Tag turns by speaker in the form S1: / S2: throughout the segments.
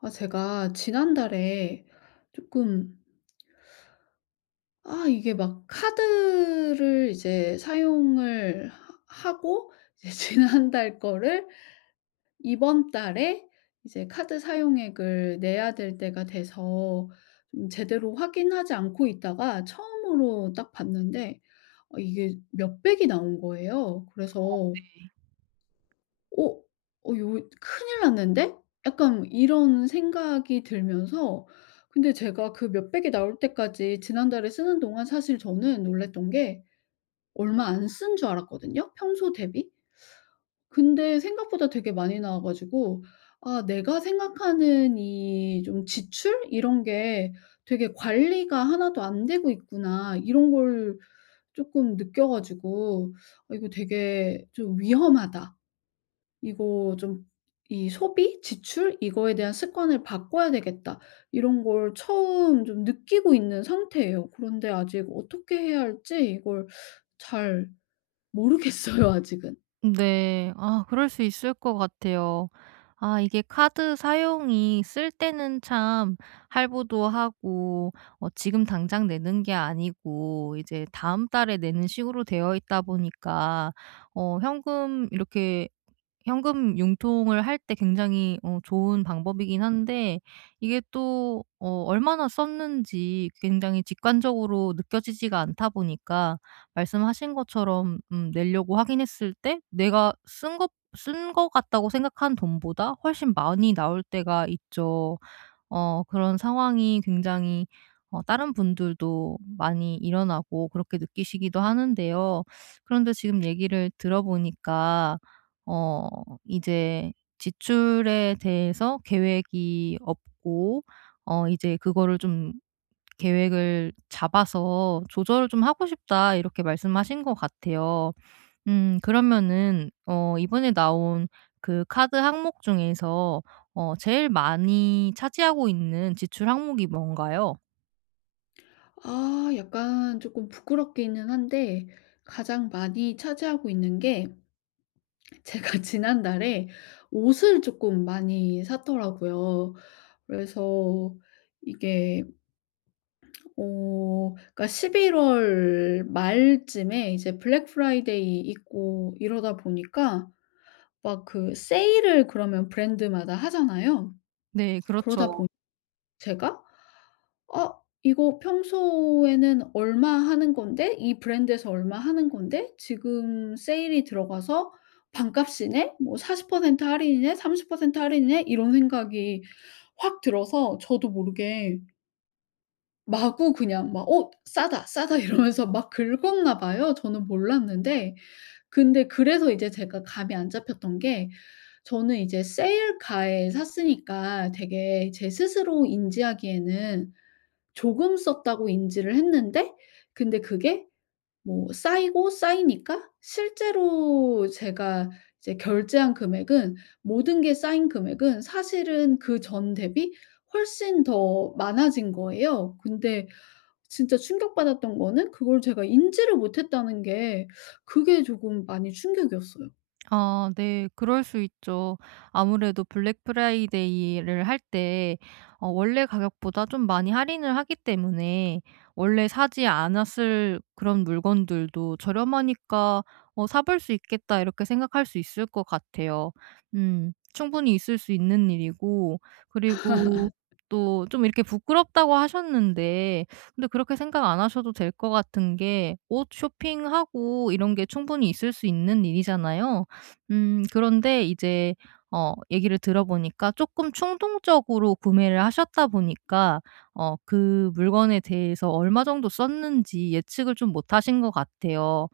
S1: 아, 제가 지난달에 조금, 아, 이게 막 카드를 이제 사용을 하고, 이제 지난달 거를 이번 달에 이제 카드 사용액을 내야 될 때가 돼서 좀 제대로 확인하지 않고 있다가 처음으로 딱 봤는데, 이게 몇백이 나온 거예요. 그래서 '어 어 요 큰일 났는데?' 약간 이런 생각이 들면서, 근데 제가 그 몇백이 나올 때까지 지난달에 쓰는 동안, 사실 저는 놀랐던 게 얼마 안 쓴 줄 알았거든요, 평소 대비. 근데 생각보다 되게 많이 나와 가지고, 아 내가 생각하는 이 좀 지출 이런 게 되게 '관리가 하나도 안 되고 있구나.' 이런 걸 쪼끔 느껴 가지고 '아 이거 되게 좀 위험하다.' 이거 좀 이 '소비, 지출 이거에 대한 습관을 바꿔야 되겠다.' 이런 걸 처음 좀 느끼고 있는 상태예요. 그런데 아직 어떻게 해야 할지 이걸 잘 모르겠어요, 아직은.
S2: 네. 네. 아 그럴 수 있을 것 같아요. 아 이게 카드 사용이 쓸 때는 참 할부도 하고 지금 당장 내는 게 아니고 이제 다음 달에 내는 식으로 되어 있다 보니까 어 현금 이렇게 현금 융통을 할 때 굉장히 좋은 방법이긴 한데, 이게 또 얼마나 썼는지 굉장히 직관적으로 느껴지지가 않다 보니까 말씀하신 것처럼 내려고 확인했을 때 내가 쓴 것 같다고 생각한 돈보다 훨씬 많이 나올 때가 있죠. 그런 상황이 굉장히 다른 분들도 많이 일어나고 그렇게 느끼시기도 하는데요. 그런데 지금 얘기를 들어보니까 어 이제 지출에 대해서 계획이 없고, 이제 그거를 좀 계획을 잡아서 조절을 좀 하고 싶다, 이렇게 말씀하신 것 같아요. 그러면은 이번에 나온 그 카드 항목 중에서 제일 많이 차지하고 있는 지출 항목이 뭔가요?
S1: 아 약간 조금 부끄럽기는 한데, 가장 많이 차지하고 있는 게, 제가 지난달에 옷을 조금 많이 샀더라고요. 그래서 이게, 어 그러니까 11월 말쯤에 이제 블랙 프라이데이 있고 이러다 보니까, 막 그 세일을 그러면 브랜드마다 하잖아요.
S2: 네,
S1: 그러다
S2: 그렇죠.
S1: 보니 제가 '어 이거 평소에는 얼마 하는 건데, 이 브랜드에서 얼마 하는 건데 지금 세일이 들어가서 반값이네. 뭐 40% 할인이네. 30% 할인이네.' 이런 생각이 확 들어서, 저도 모르게 마구 그냥 막 "어 싸다, 싸다." 이러면서 막 긁었나 봐요. 저는 몰랐는데, 근데 그래서 이제 제가 감이 안 잡혔던 게, 저는 이제 세일가에 샀으니까 되게 제 스스로 인지하기에는 조금 썼다고 인지를 했는데, 근데 그게 뭐 쌓이고 쌓이니까 실제로 제가 이제 결제한 금액은, 모든 게 쌓인 금액은 사실은 그 전 대비 훨씬 더 많아진 거예요. 근데 진짜 충격받았던 거는, 그걸 제가 인지를 못했다는 게, 그게 조금 많이 충격이었어요.
S2: 아 네. 그럴 수 있죠. 아무래도 블랙 프라이데이를 할 때 원래 가격보다 좀 많이 할인을 하기 때문에 원래 사지 않았을 그런 물건들도 '저렴하니까 사볼 수 있겠다.' 이렇게 생각할 수 있을 것 같아요. 충분히 있을 수 있는 일이고, 그리고 또 좀 이렇게 부끄럽다고 하셨는데, 근데 그렇게 생각 안 하셔도 될 것 같은 게, 옷 쇼핑하고 이런 게 충분히 있을 수 있는 일이잖아요. 그런데 이제 얘기를 들어보니까 조금 충동적으로 구매를 하셨다 보니까 그 물건에 대해서 얼마 정도 썼는지 예측을 좀 못하신 것 같아요.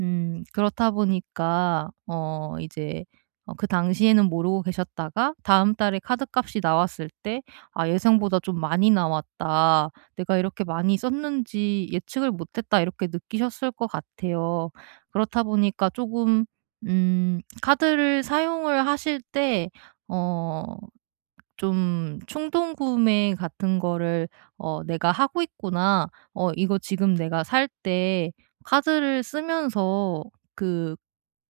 S2: 그렇다 보니까 이제 그 당시에는 모르고 계셨다가 다음 달에 카드값이 나왔을 때 '아 예상보다 좀 많이 나왔다. 내가 이렇게 많이 썼는지 예측을 못했다.' 이렇게 느끼셨을 것 같아요. 그렇다 보니까 조금, 카드를 사용을 하실 때 어 좀 충동 구매 같은 거를, '내가 하고 있구나. 이거 지금 내가 살 때 카드를 쓰면서 그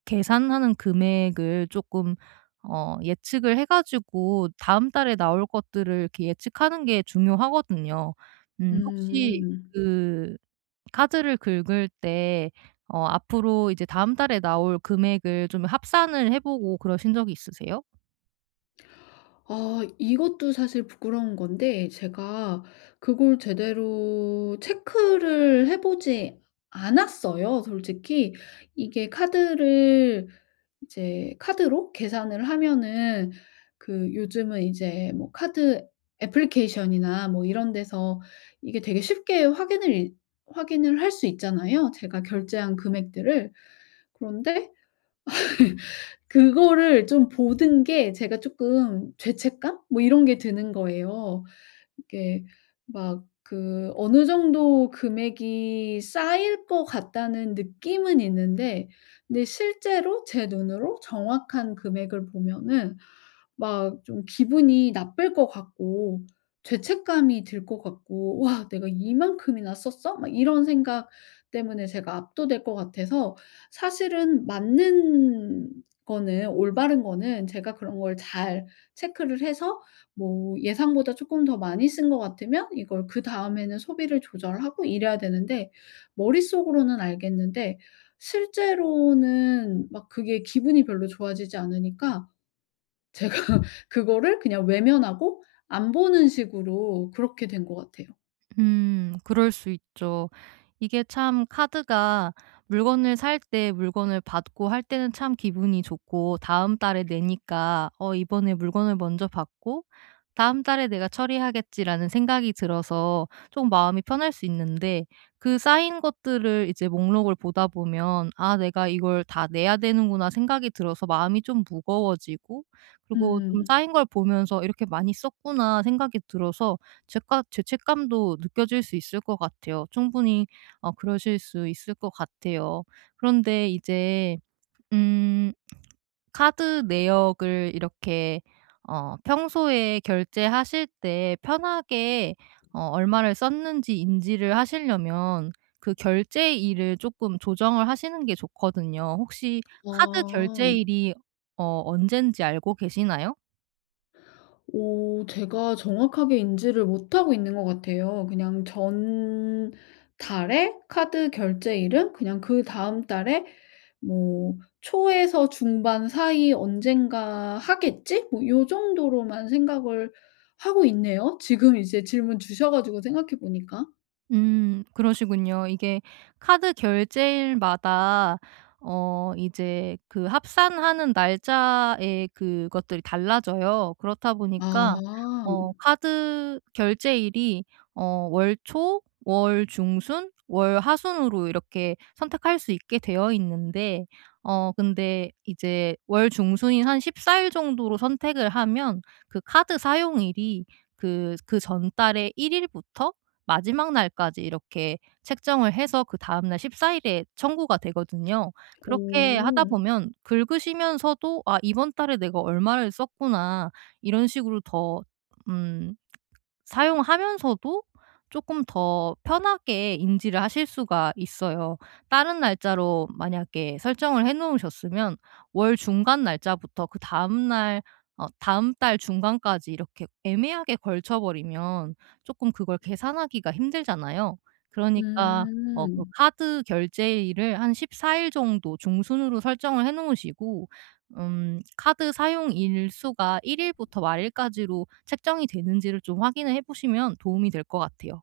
S2: 계산하는 금액을 조금 예측을 해 가지고 다음 달에 나올 것들을 이렇게 예측하는 게 중요하거든요. 혹시
S1: 음.
S2: 그 카드를 긁을 때 앞으로 이제 다음 달에 나올 금액을 좀 합산을 해 보고 그러신 적이 있으세요?
S1: 아 이것도 사실 부끄러운 건데, 제가 그걸 제대로 체크를 해 보지 않았어요, 솔직히. 이게 카드를, 이제 카드로 계산을 하면은, 그 요즘은 이제 뭐 카드 애플리케이션이나 뭐 이런 데서 이게 되게 쉽게 확인을 할 수 있잖아요, 제가 결제한 금액들을. 그런데 그거를 좀 보는 게 제가 쪼끔 죄책감 뭐 이런 게 드는 거예요. 이게 막 그 어느 정도 금액이 쌓일 것 같다는 느낌은 있는데, 근데 실제로 제 눈으로 정확한 금액을 보면은 막 좀 기분이 나쁠 것 같고 죄책감이 들 것 같고 '와 내가 이만큼이나 썼어?' 막 이런 생각 때문에 제가 압도될 것 같아서, 사실은 맞는 거는 올바른 거는 제가 그런 걸 잘 체크를 해서 뭐 예상보다 조금 더 많이 쓴 것 같으면 이걸 그다음에는 소비를 조절하고 이래야 되는데, 머릿속으로는 알겠는데 실제로는 막 그게 기분이 별로 좋아지지 않으니까 제가 그거를 그냥 외면하고 안 보는 식으로 그렇게 된 것 같아요.
S2: 그럴 수 있죠. 이게 참, 카드가 물건을 살 때, 물건을 받고 할 때는 참 기분이 좋고 다음 달에 내니까 '어 이번에 물건을 먼저 받고 다음 달에 내가 처리하겠지.'라는 생각이 들어서 좀 마음이 편할 수 있는데, 그 쌓인 것들을 이제 목록을 보다 보면 '아 내가 이걸 다 내야 되는구나.' 생각이 들어서 마음이 좀 무거워지고, 그리고 좀
S1: 음.
S2: 쌓인 걸 보면서 '이렇게 많이 썼구나.' 생각이 들어서 죄가 죄책감도 느껴질 수 있을 것 같아요. 충분히 그러실 수 있을 것 같아요. 그런데 이제 음 카드 내역을 이렇게 평소에 결제하실 때 편하게 얼마를 썼는지 인지를 하시려면 그 결제일을 조금 조정을 하시는 게 좋거든요. 혹시 카드
S1: 아.
S2: 결제일이 언젠지 알고 계시나요?
S1: 오, 제가 정확하게 인지를 못하고 있는 것 같아요. 그냥 전달에 카드 결제일은 그냥 그다음 달에 뭐 '초에서 중반 사이 언젠가 하겠지?' 뭐 요 정도로만 생각을 하고 있네요, 지금 이제 질문 주셔 가지고 생각해 보니까.
S2: 그러시군요. 이게, 카드 결제일마다 이제 그 합산하는 날짜에 그것들이 달라져요. 그렇다 보니까
S1: 아.
S2: 카드 결제일이 월 초, 월 중순, 월 하순으로 이렇게 선택할 수 있게 되어 있는데, 근데 이제 월 중순인 한 14일 정도로 선택을 하면 그 카드 사용일이 그 전달의 1 일부터 마지막 날까지 이렇게 책정을 해서 그다음 날 14일 일에 청구가 되거든요. 그렇게 하다
S1: 오.
S2: 보면 긁으시면서도 '아 이번 달에 내가 얼마를 썼구나.' 이런 식으로 더음 사용하면서도 조금 더 편하게 인지를 하실 수가 있어요. 다른 날짜로 만약에 설정을 해 놓으셨으면 월 중간 날짜부터 그다음 날 다음 달 중간까지 이렇게 애매하게 걸쳐 버리면 쪼끔 그걸 계산하기가 힘들잖아요. 그러니까 그
S1: 음.
S2: 카드 결제일을 한 14일 정도 중순으로 설정을 해 놓으시고, 카드 사용 일수가 1 일부터 말일까지로 책정이 되는지를 좀 확인을 해 보시면 도움이 될 것 같아요.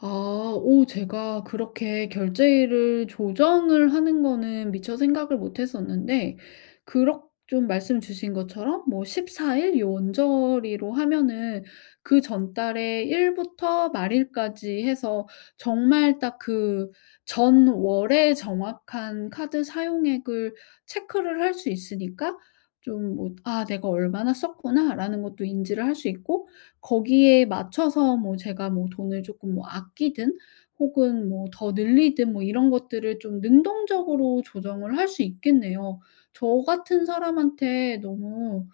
S1: 아. 오 제가 그렇게 결제일을 조정을 하는 거는 미처 생각을 못 했었는데, 그렇 좀 말씀 주신 것처럼 뭐 14 일요원저리로 하면은 그 전달의 1 부터 말일까지 해서 정말 딱 그 전월에 정확한 카드 사용액을 체크를 할 수 있으니까, 좀 뭐 '아 내가 얼마나 썼구나.'라는 것도 인지를 할 수 있고, 거기에 맞춰서 뭐 제가 뭐 돈을 조금 뭐 아끼든 혹은 뭐 더 늘리든 뭐 이런 것들을 좀 능동적으로 조정을 할 수 있겠네요. 저 같은 사람한테 너무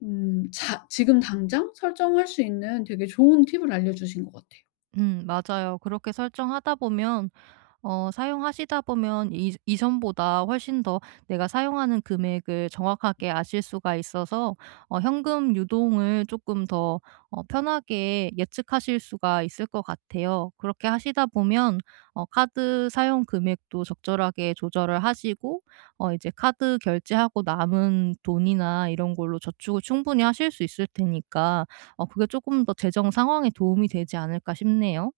S1: 좀 자 지금 당장 설정할 수 있는 되게 좋은 팁을 알려주신 것 같아요.
S2: 맞아요. 그렇게 설정하다 보면 사용하시다 보면 이 이전보다 훨씬 더 내가 사용하는 금액을 정확하게 아실 수가 있어서 현금 유동을 조금 더 편하게 예측하실 수가 있을 것 같아요. 그렇게 하시다 보면 카드 사용 금액도 적절하게 조절을 하시고 이제 카드 결제하고 남은 돈이나 이런 걸로 저축을 충분히 하실 수 있을 테니까 그게 조금 더 재정 상황에 도움이 되지 않을까 싶네요.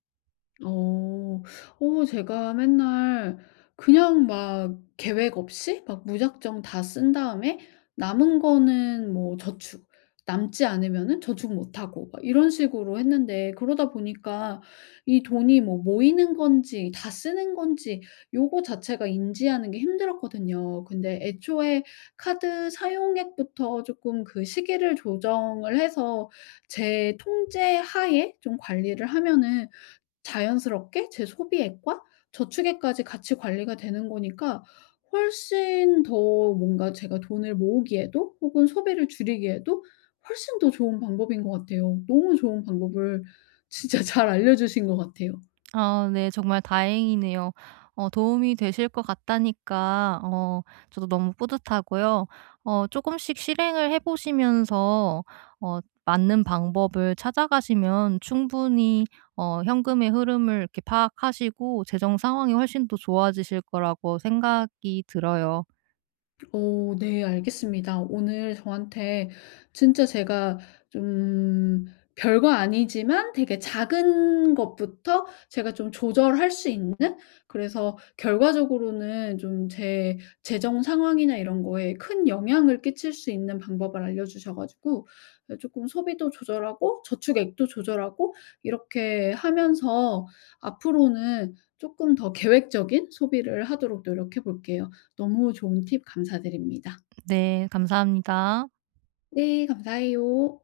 S1: 어. 어 제가 맨날 그냥 막 계획 없이 막 무작정 다 쓴 다음에 남은 거는 뭐 저축, 남지 않으면은 저축 못 하고 막 이런 식으로 했는데, 그러다 보니까 이 돈이 뭐 모이는 건지 다 쓰는 건지 요거 자체가 인지하는 게 힘들었거든요. 근데 애초에 카드 사용액부터 조금 그 시기를 조정을 해서 제 통제 하에 좀 관리를 하면은, 자연스럽게 제 소비액과 저축액까지 같이 관리가 되는 거니까, 훨씬 더 뭔가 제가 돈을 모으기에도 혹은 소비를 줄이기에도 훨씬 더 좋은 방법인 것 같아요. 너무 좋은 방법을 진짜 잘 알려주신 것 같아요.
S2: 아 네. 정말 다행이네요. 도움이 되실 것 같다니까 저도 너무 뿌듯하고요. 어금씩 실행을 해 보시면서 어 맞는 방법을 찾아가시면 충분히 현금의 흐름을 이렇게 파악하시고 재정 상황이 훨씬 더 좋아지실 거라고 생각이 들어요.
S1: 오, 네 알겠습니다. 오늘 저한테 진짜 제가 좀, 별거 아니지만 되게 작은 것부터 제가 좀 조절할 수 있는, 그래서 결과적으로는 좀 제 재정 상황이나 이런 거에 큰 영향을 끼칠 수 있는 방법을 알려 주셔 가지고, 조금 소비도 조절하고 저축액도 조절하고 이렇게 하면서 앞으로는 조금 더 계획적인 소비를 하도록 노력해 볼게요. 너무 좋은 팁 감사드립니다.
S2: 네. 감사합니다.
S1: 네, 감사해요.